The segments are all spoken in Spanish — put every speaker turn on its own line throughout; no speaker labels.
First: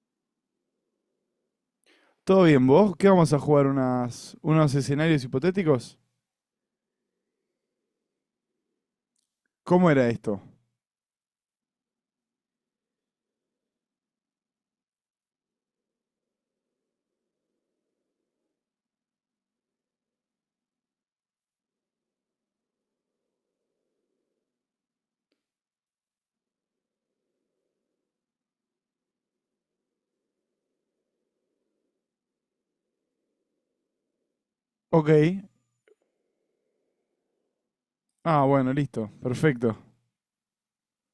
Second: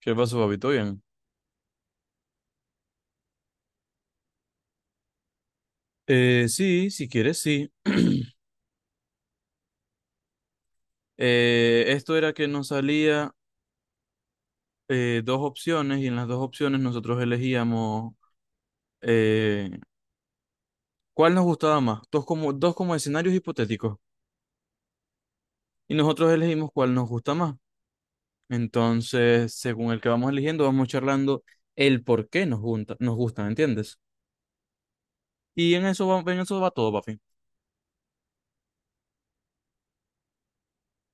¿Qué pasó, papi? ¿Todo bien?
Todo bien, ¿vos? ¿Qué vamos a jugar? ¿Unos escenarios hipotéticos?
Sí, si quieres, sí.
¿Cómo era esto?
Esto era que nos salía dos opciones, y en las dos opciones nosotros elegíamos eh, cuál nos gustaba más, dos como escenarios hipotéticos, y nosotros elegimos cuál nos gusta más. Entonces, según el que vamos eligiendo, vamos charlando el por qué nos gusta, ¿entiendes?
Ok.
Y en eso va todo, papi.
Ah, bueno, listo. Perfecto.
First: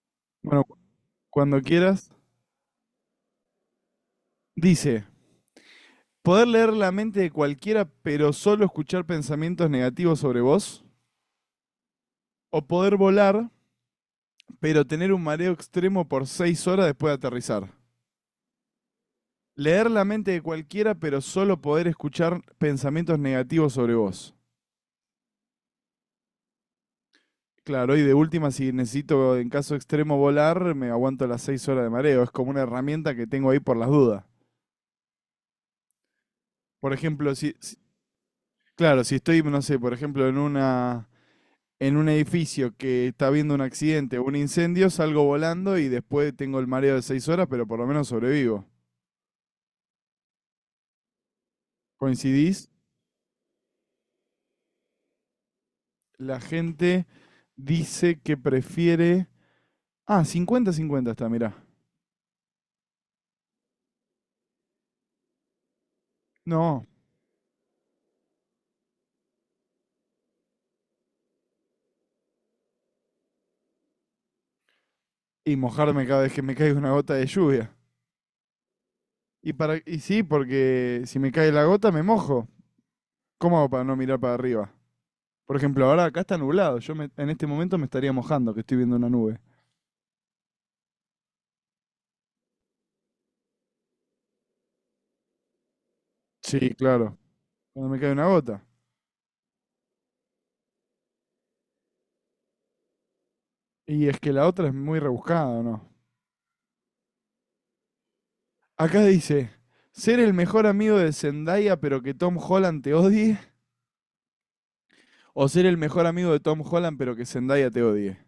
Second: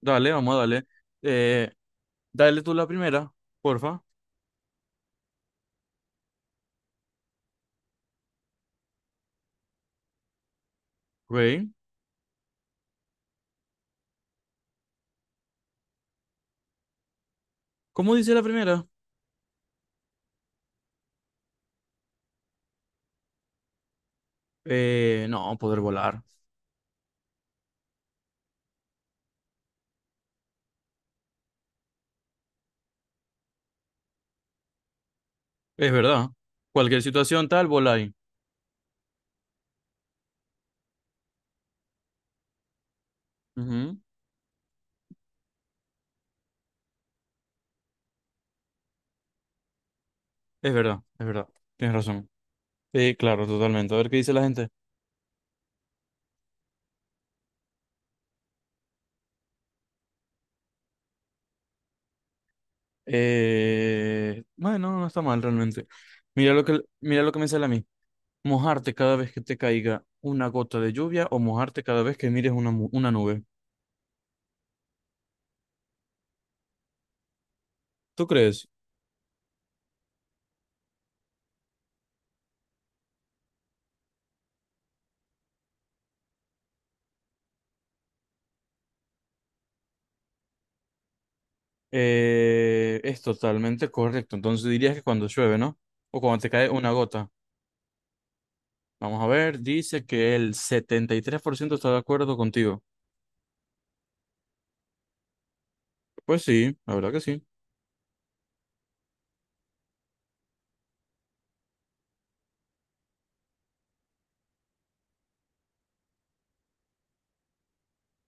Dale, vamos a
Bueno,
darle.
cuando
Eh,
quieras.
Dale tú la primera, porfa.
Dice, ¿poder leer la mente de cualquiera pero solo escuchar pensamientos negativos sobre vos?
Ok.
¿O poder volar pero tener un mareo extremo por seis horas después de aterrizar?
¿Cómo dice la primera?
Leer la mente de cualquiera pero solo poder escuchar pensamientos negativos sobre vos.
No, poder volar.
Claro, y de última, si necesito en caso extremo volar, me aguanto las seis horas de mareo. Es como una herramienta que tengo ahí por las dudas.
Es verdad.
Por
Cualquier
ejemplo,
situación tal, voláis.
claro, si estoy, no sé, por ejemplo, en un edificio que está habiendo un
Ujú.
accidente o un incendio, salgo volando y después tengo el mareo de seis horas, pero por lo menos sobrevivo.
Es verdad, es verdad. Tienes razón.
¿Coincidís?
Sí, claro, totalmente. A ver qué dice la gente.
La gente dice que prefiere... Ah, 50-50 está, mirá.
Bueno, no está mal realmente. Mira lo que,
No,
mira lo que me sale a mí. Mojarte cada vez que te caiga una gota de lluvia, o mojarte cada vez que mires una nube.
y mojarme cada vez que me caiga una gota de lluvia.
¿Tú crees?
Y, para, y sí, porque si me cae la gota me mojo. ¿Cómo hago para no mirar para arriba? Por ejemplo, ahora acá está nublado. En este momento me estaría mojando, que estoy viendo una nube.
Es totalmente correcto. Entonces dirías que cuando llueve, ¿no? O cuando te cae
Sí,
una
claro.
gota.
Cuando me cae una gota.
Vamos a ver, dice que el 73% está de acuerdo contigo.
Y es que la otra es muy rebuscada, ¿o ¿no?
Pues sí, la verdad que sí.
Acá dice, ser el mejor amigo de Zendaya pero que Tom Holland te odie, o ser el mejor amigo de Tom Holland pero que Zendaya te odie.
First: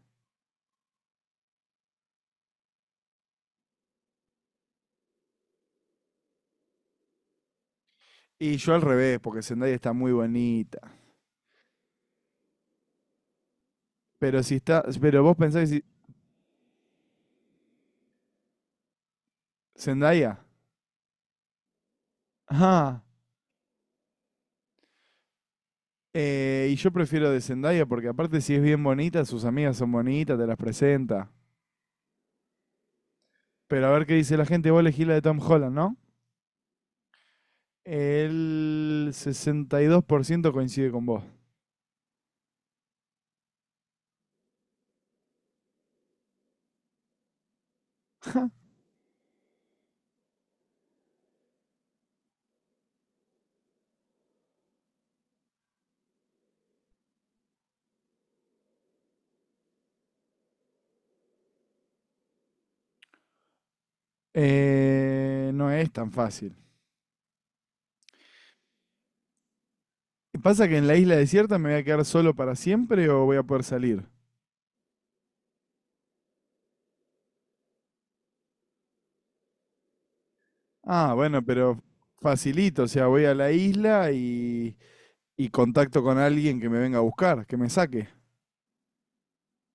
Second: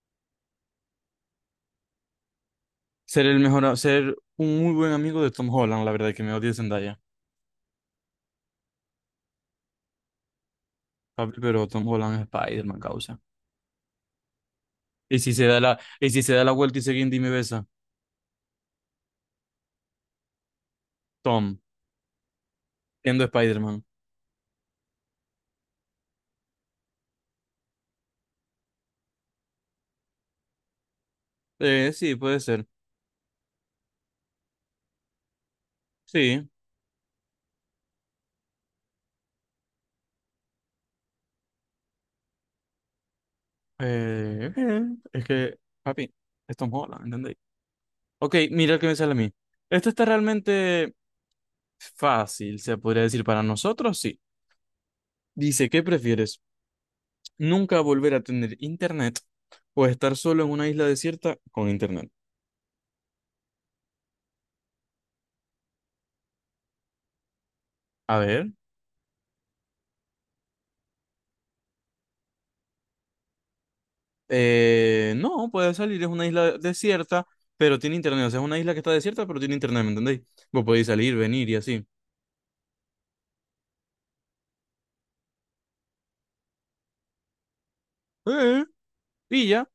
Ser el mejor, a- Ser un muy buen amigo de Tom Holland, la verdad que me odia Zendaya.
Y yo al revés, porque Zendaya está muy bonita.
Papi, pero Tom Holland es Spider-Man, causa.
Pero si está,
Y
pero
si
vos
se da
pensás que
la,
si
y si se da la vuelta y se guinda y me besa,
Zendaya,
Tom,
ajá.
siendo Spider-Man.
Y yo prefiero de Zendaya porque aparte si es bien bonita, sus amigas son bonitas, te las presenta.
Sí, puede ser.
Pero a ver qué dice la gente, vos elegís la de Tom Holland, ¿no?
Sí.
El 62% coincide con vos.
Eh, eh, es que, papi, es Tom Holland, ¿entendéis? Ok, mira el que me sale a mí. Esto está realmente fácil, se podría decir, para nosotros, sí. Dice, ¿qué prefieres? ¿Nunca volver a tener internet, o estar solo en una isla desierta con internet?
No es tan fácil.
A ver,
¿Pasa que en la isla desierta me voy a quedar solo para siempre o voy a poder salir?
no, puede salir, es una isla desierta, pero tiene internet. O sea, es una isla que está desierta, pero tiene internet, ¿me entendéis? Vos podéis
Ah,
salir,
bueno,
venir y
pero
así.
facilito, o sea, voy a la isla y contacto con alguien que me venga a buscar, que me saque.
Eh, y ya.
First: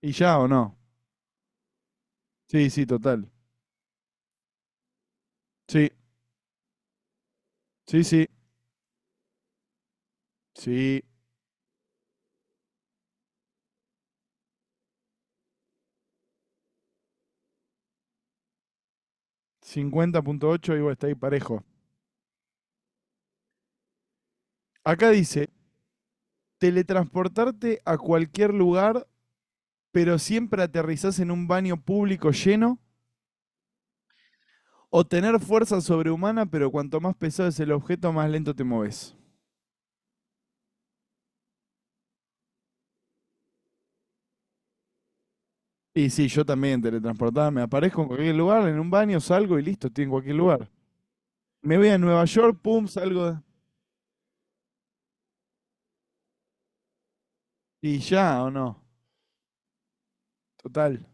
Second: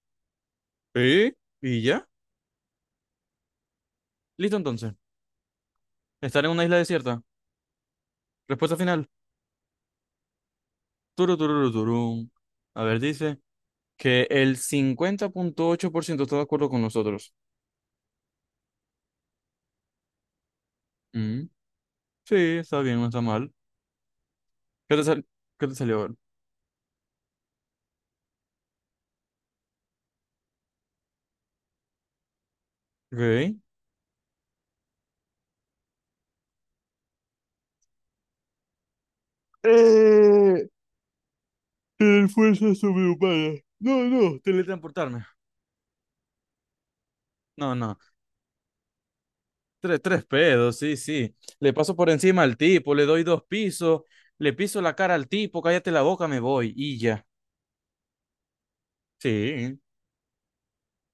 ¿Y ya o no?
eh, y ya.
Sí, sí, total.
Listo, entonces.
Sí,
Estar en una isla desierta.
sí, sí,
Respuesta final.
sí.
Turu, tururu, turún. A ver, dice que el 50,8% está de acuerdo con nosotros.
50,8 digo, está ahí
Mm,
parejo.
sí, está bien, no está mal. ¿Qué te
Acá
sal-
dice,
¿Qué te salió? A.
teletransportarte a cualquier lugar, pero siempre aterrizás en un baño público lleno,
Ok.
o tener fuerza sobrehumana, pero cuanto más pesado es el objeto, más lento te moves.
Eh, Tener fuerza sobrehumana. No, no, teletransportarme.
Y sí, yo también teletransportada, me
No, no.
aparezco en cualquier lugar, en un baño salgo y listo,
Tres,
estoy en
tres
cualquier lugar.
pedos, sí, sí. Le
Me voy
paso
a
por
Nueva
encima al
York, pum,
tipo, le doy dos pisos, le piso la cara al tipo, cállate la boca, me voy y ya.
y ya, ¿o no?
Sí,
Total.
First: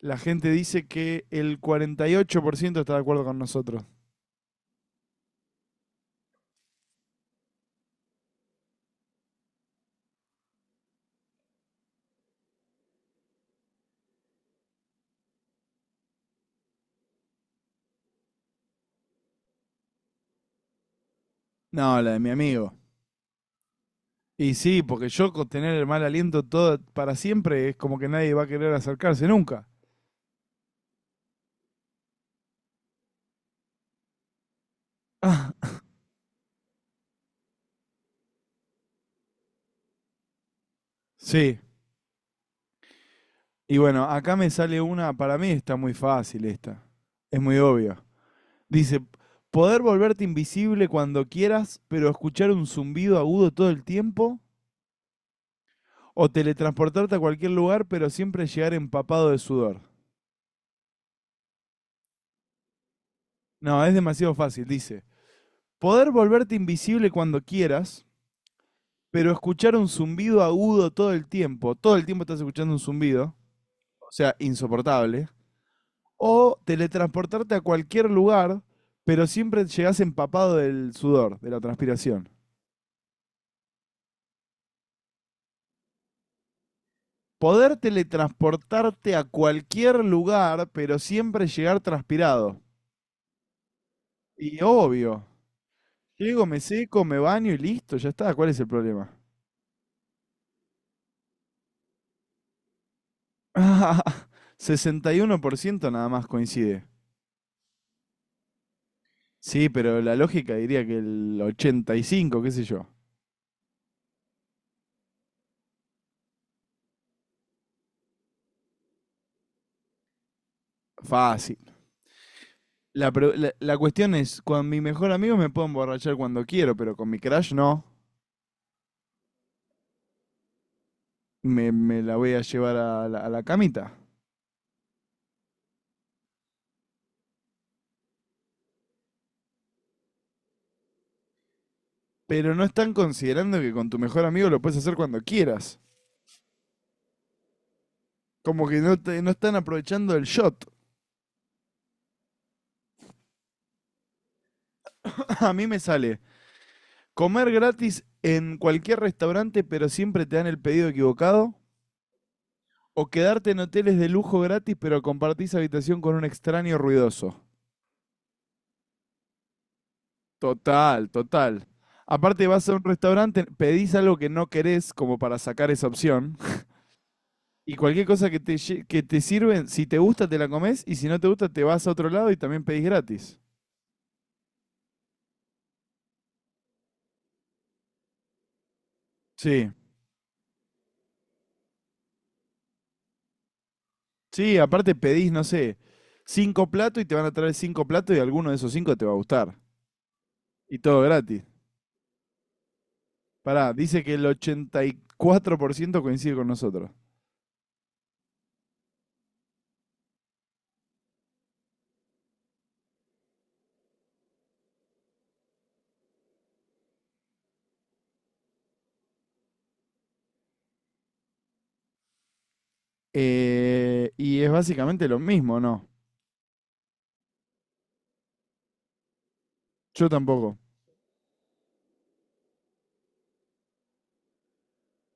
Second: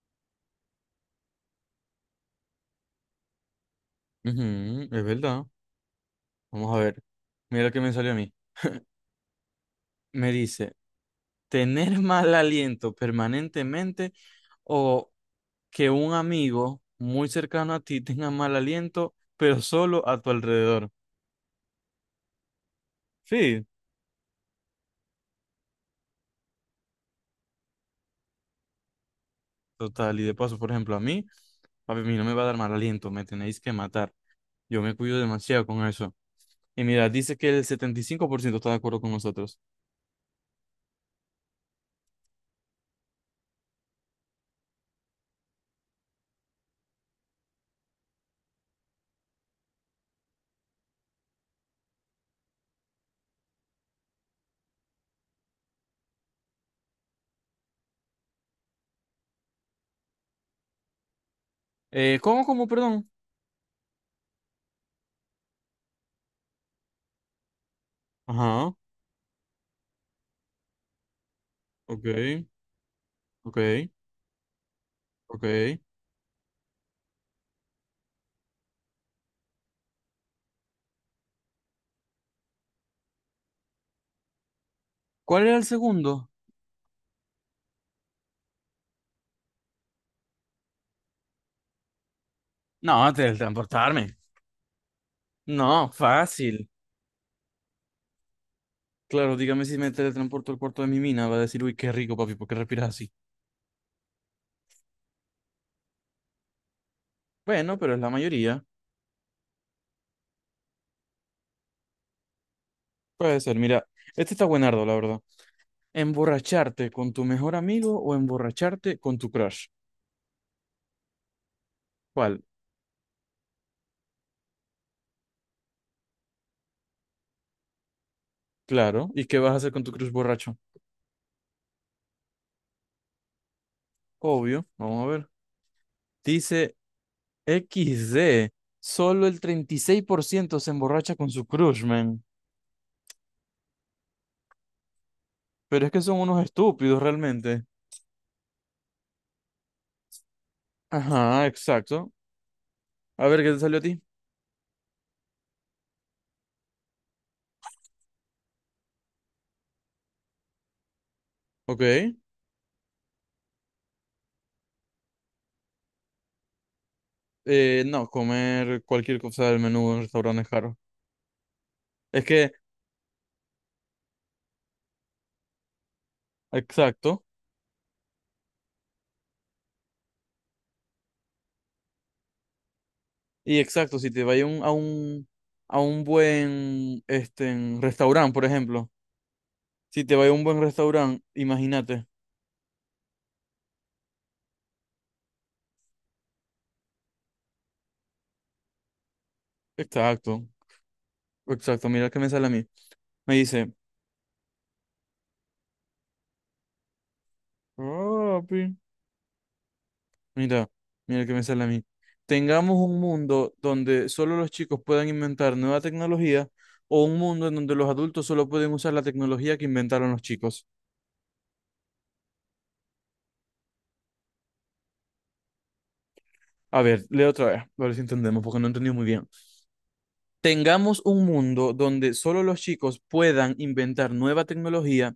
La gente dice que el 48% está de acuerdo con nosotros.
ujú, es verdad. Vamos a ver. Mira lo que me salió a mí. Me dice, tener mal aliento permanentemente, o que un amigo muy cercano a ti tenga mal aliento, pero solo a tu alrededor.
No, la de mi amigo.
Sí,
Y sí, porque yo con tener el mal aliento todo para siempre es como que nadie va a querer acercarse nunca.
total. Y de paso, por ejemplo, a mí, papi, a mí no me va a dar mal aliento, me tenéis que matar. Yo me cuido
Ah,
demasiado con eso. Y mira, dice que el 75% está de acuerdo con nosotros.
sí. Y bueno, acá me sale una, para mí está muy fácil esta. Es muy obvia. Dice, poder volverte invisible cuando quieras, pero escuchar un zumbido agudo todo el tiempo, o teletransportarte a cualquier lugar, pero siempre llegar empapado de sudor.
¿Cómo, perdón?
No, es demasiado fácil, dice. Poder volverte invisible cuando quieras,
Ajá,
pero escuchar un zumbido agudo todo el tiempo. Todo el tiempo estás
ok,
escuchando un zumbido,
ok,
o sea, insoportable,
ok.
o teletransportarte a cualquier lugar, pero siempre llegás empapado del sudor, de la transpiración.
¿Cuál era el segundo?
Poder teletransportarte a cualquier lugar, pero siempre llegar transpirado.
No, teletransportarme.
Y obvio,
No,
llego, me
fácil.
seco, me baño y listo, ya está. ¿Cuál es el problema?
Claro, dígame, si me teletransporto al cuarto de mi mina, va a decir, uy, qué rico, papi, ¿por qué respiras así?
61% nada más coincide.
Bueno, pero es la mayoría.
Sí, pero la lógica diría que el 85, qué sé yo.
Puede ser, mira, este está buenardo, la verdad. ¿Emborracharte con tu mejor amigo, o emborracharte con tu crush?
Fácil.
¿Cuál?
La cuestión es, con mi mejor amigo me puedo emborrachar cuando quiero, pero con mi crush no.
Claro. ¿Y qué vas a hacer con tu crush borracho?
Me la voy a llevar a a la camita.
Obvio, vamos a ver. Dice XD. Solo el 36% se emborracha con su crush, man.
Pero no están considerando que con tu mejor amigo lo puedes hacer cuando quieras.
Pero es que son unos estúpidos realmente.
Como que no, no están aprovechando el shot.
Ajá, exacto. A ver, ¿qué te salió a ti?
A mí me sale comer gratis en cualquier restaurante, pero siempre te dan el pedido equivocado.
Ok.
O quedarte en hoteles de lujo gratis, pero compartís habitación con un extraño ruidoso.
No, comer cualquier cosa del menú en restaurantes caros.
Total, total.
Es
Aparte
que,
vas a un restaurante, pedís algo que no querés como para sacar esa opción
exacto.
y cualquier cosa que te, que te sirven, si te gusta te la comés y si no te gusta te vas a otro lado y también pedís gratis.
Y exacto, si te vas a un, buen en restaurante, por ejemplo.
Sí,
Si te vas a un buen restaurante, imagínate.
sí, aparte pedís, no sé, cinco platos y te van a traer cinco platos y alguno de esos cinco te va a gustar.
Exacto.
Y todo gratis.
Exacto, mira qué me sale a mí. Me dice,
Pará, dice que el 84% coincide con nosotros.
"Oh, papi, Mira, mira que me sale a mí. Tengamos un mundo donde solo los chicos puedan inventar nueva tecnología, o un mundo en donde los adultos solo pueden usar la tecnología que inventaron los chicos".
Y es básicamente lo mismo, ¿no?
A ver, leo otra vez, a ver si entendemos, porque no entendí muy bien.
Yo tampoco.
Tengamos un mundo donde solo los chicos puedan inventar nueva tecnología,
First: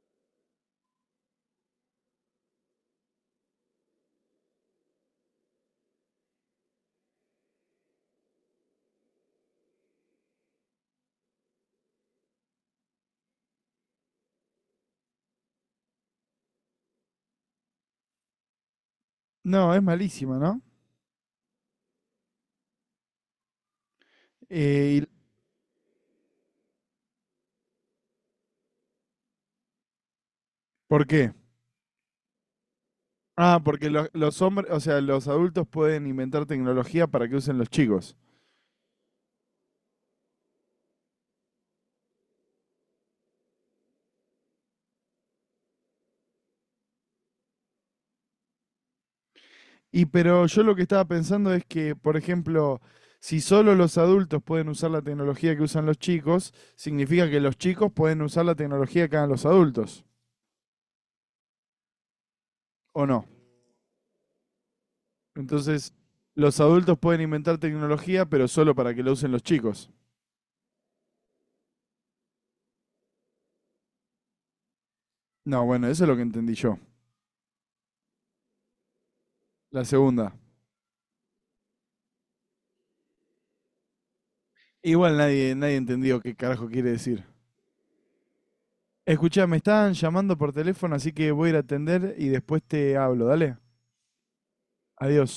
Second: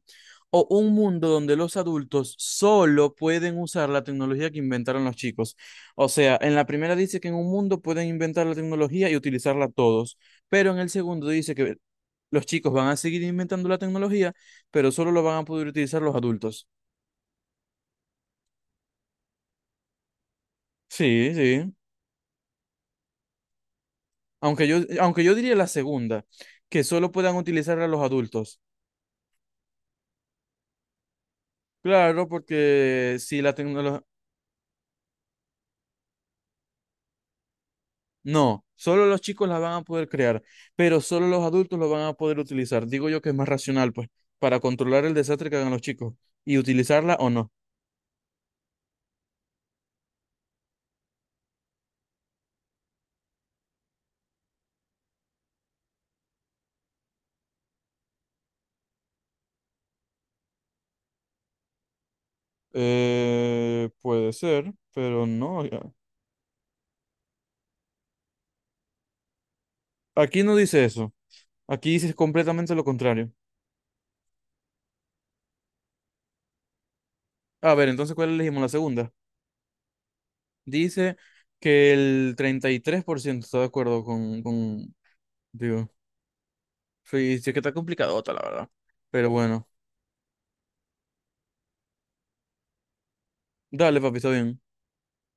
o un mundo donde los adultos solo pueden usar la tecnología que inventaron los chicos. O sea, en la primera dice que en un mundo pueden inventar la tecnología y utilizarla todos, pero en el segundo dice que los chicos van a seguir inventando la tecnología, pero solo lo van a poder utilizar los adultos.
No, es malísima, ¿no?
Sí, sí. Aunque yo,
Eh, ¿y
aunque yo diría la segunda, que solo puedan utilizarla los adultos.
¿Por qué?
Claro, porque si la
Ah, porque
tecnología...
los hombres, o sea, los adultos pueden inventar tecnología para que usen los chicos.
No, solo los chicos las van a poder crear, pero solo los adultos lo van a poder utilizar. Digo yo que es más racional, pues, para controlar el desastre que hagan los chicos y utilizarla o no.
Y pero yo lo que estaba pensando es que, por ejemplo, si solo los adultos pueden usar la tecnología que usan los chicos, significa que los chicos pueden usar la tecnología que hagan los adultos, ¿o no?
Puede ser, pero no. Ya.
Entonces, los adultos pueden inventar tecnología, pero solo para que la usen los chicos.
Aquí no dice eso. Aquí dice completamente lo contrario.
No, bueno, eso es lo que entendí yo.
A ver, entonces, ¿cuál elegimos? La segunda.
La segunda.
Dice que el 33% está de acuerdo
Igual nadie
digo,
entendió qué carajo quiere decir.
sí, sí, que está complicadota, la verdad. Pero
Escuchá, me
bueno,
están llamando por teléfono, así que voy a ir a atender y después te hablo, dale.
dale, papi, está bien.
Adiós.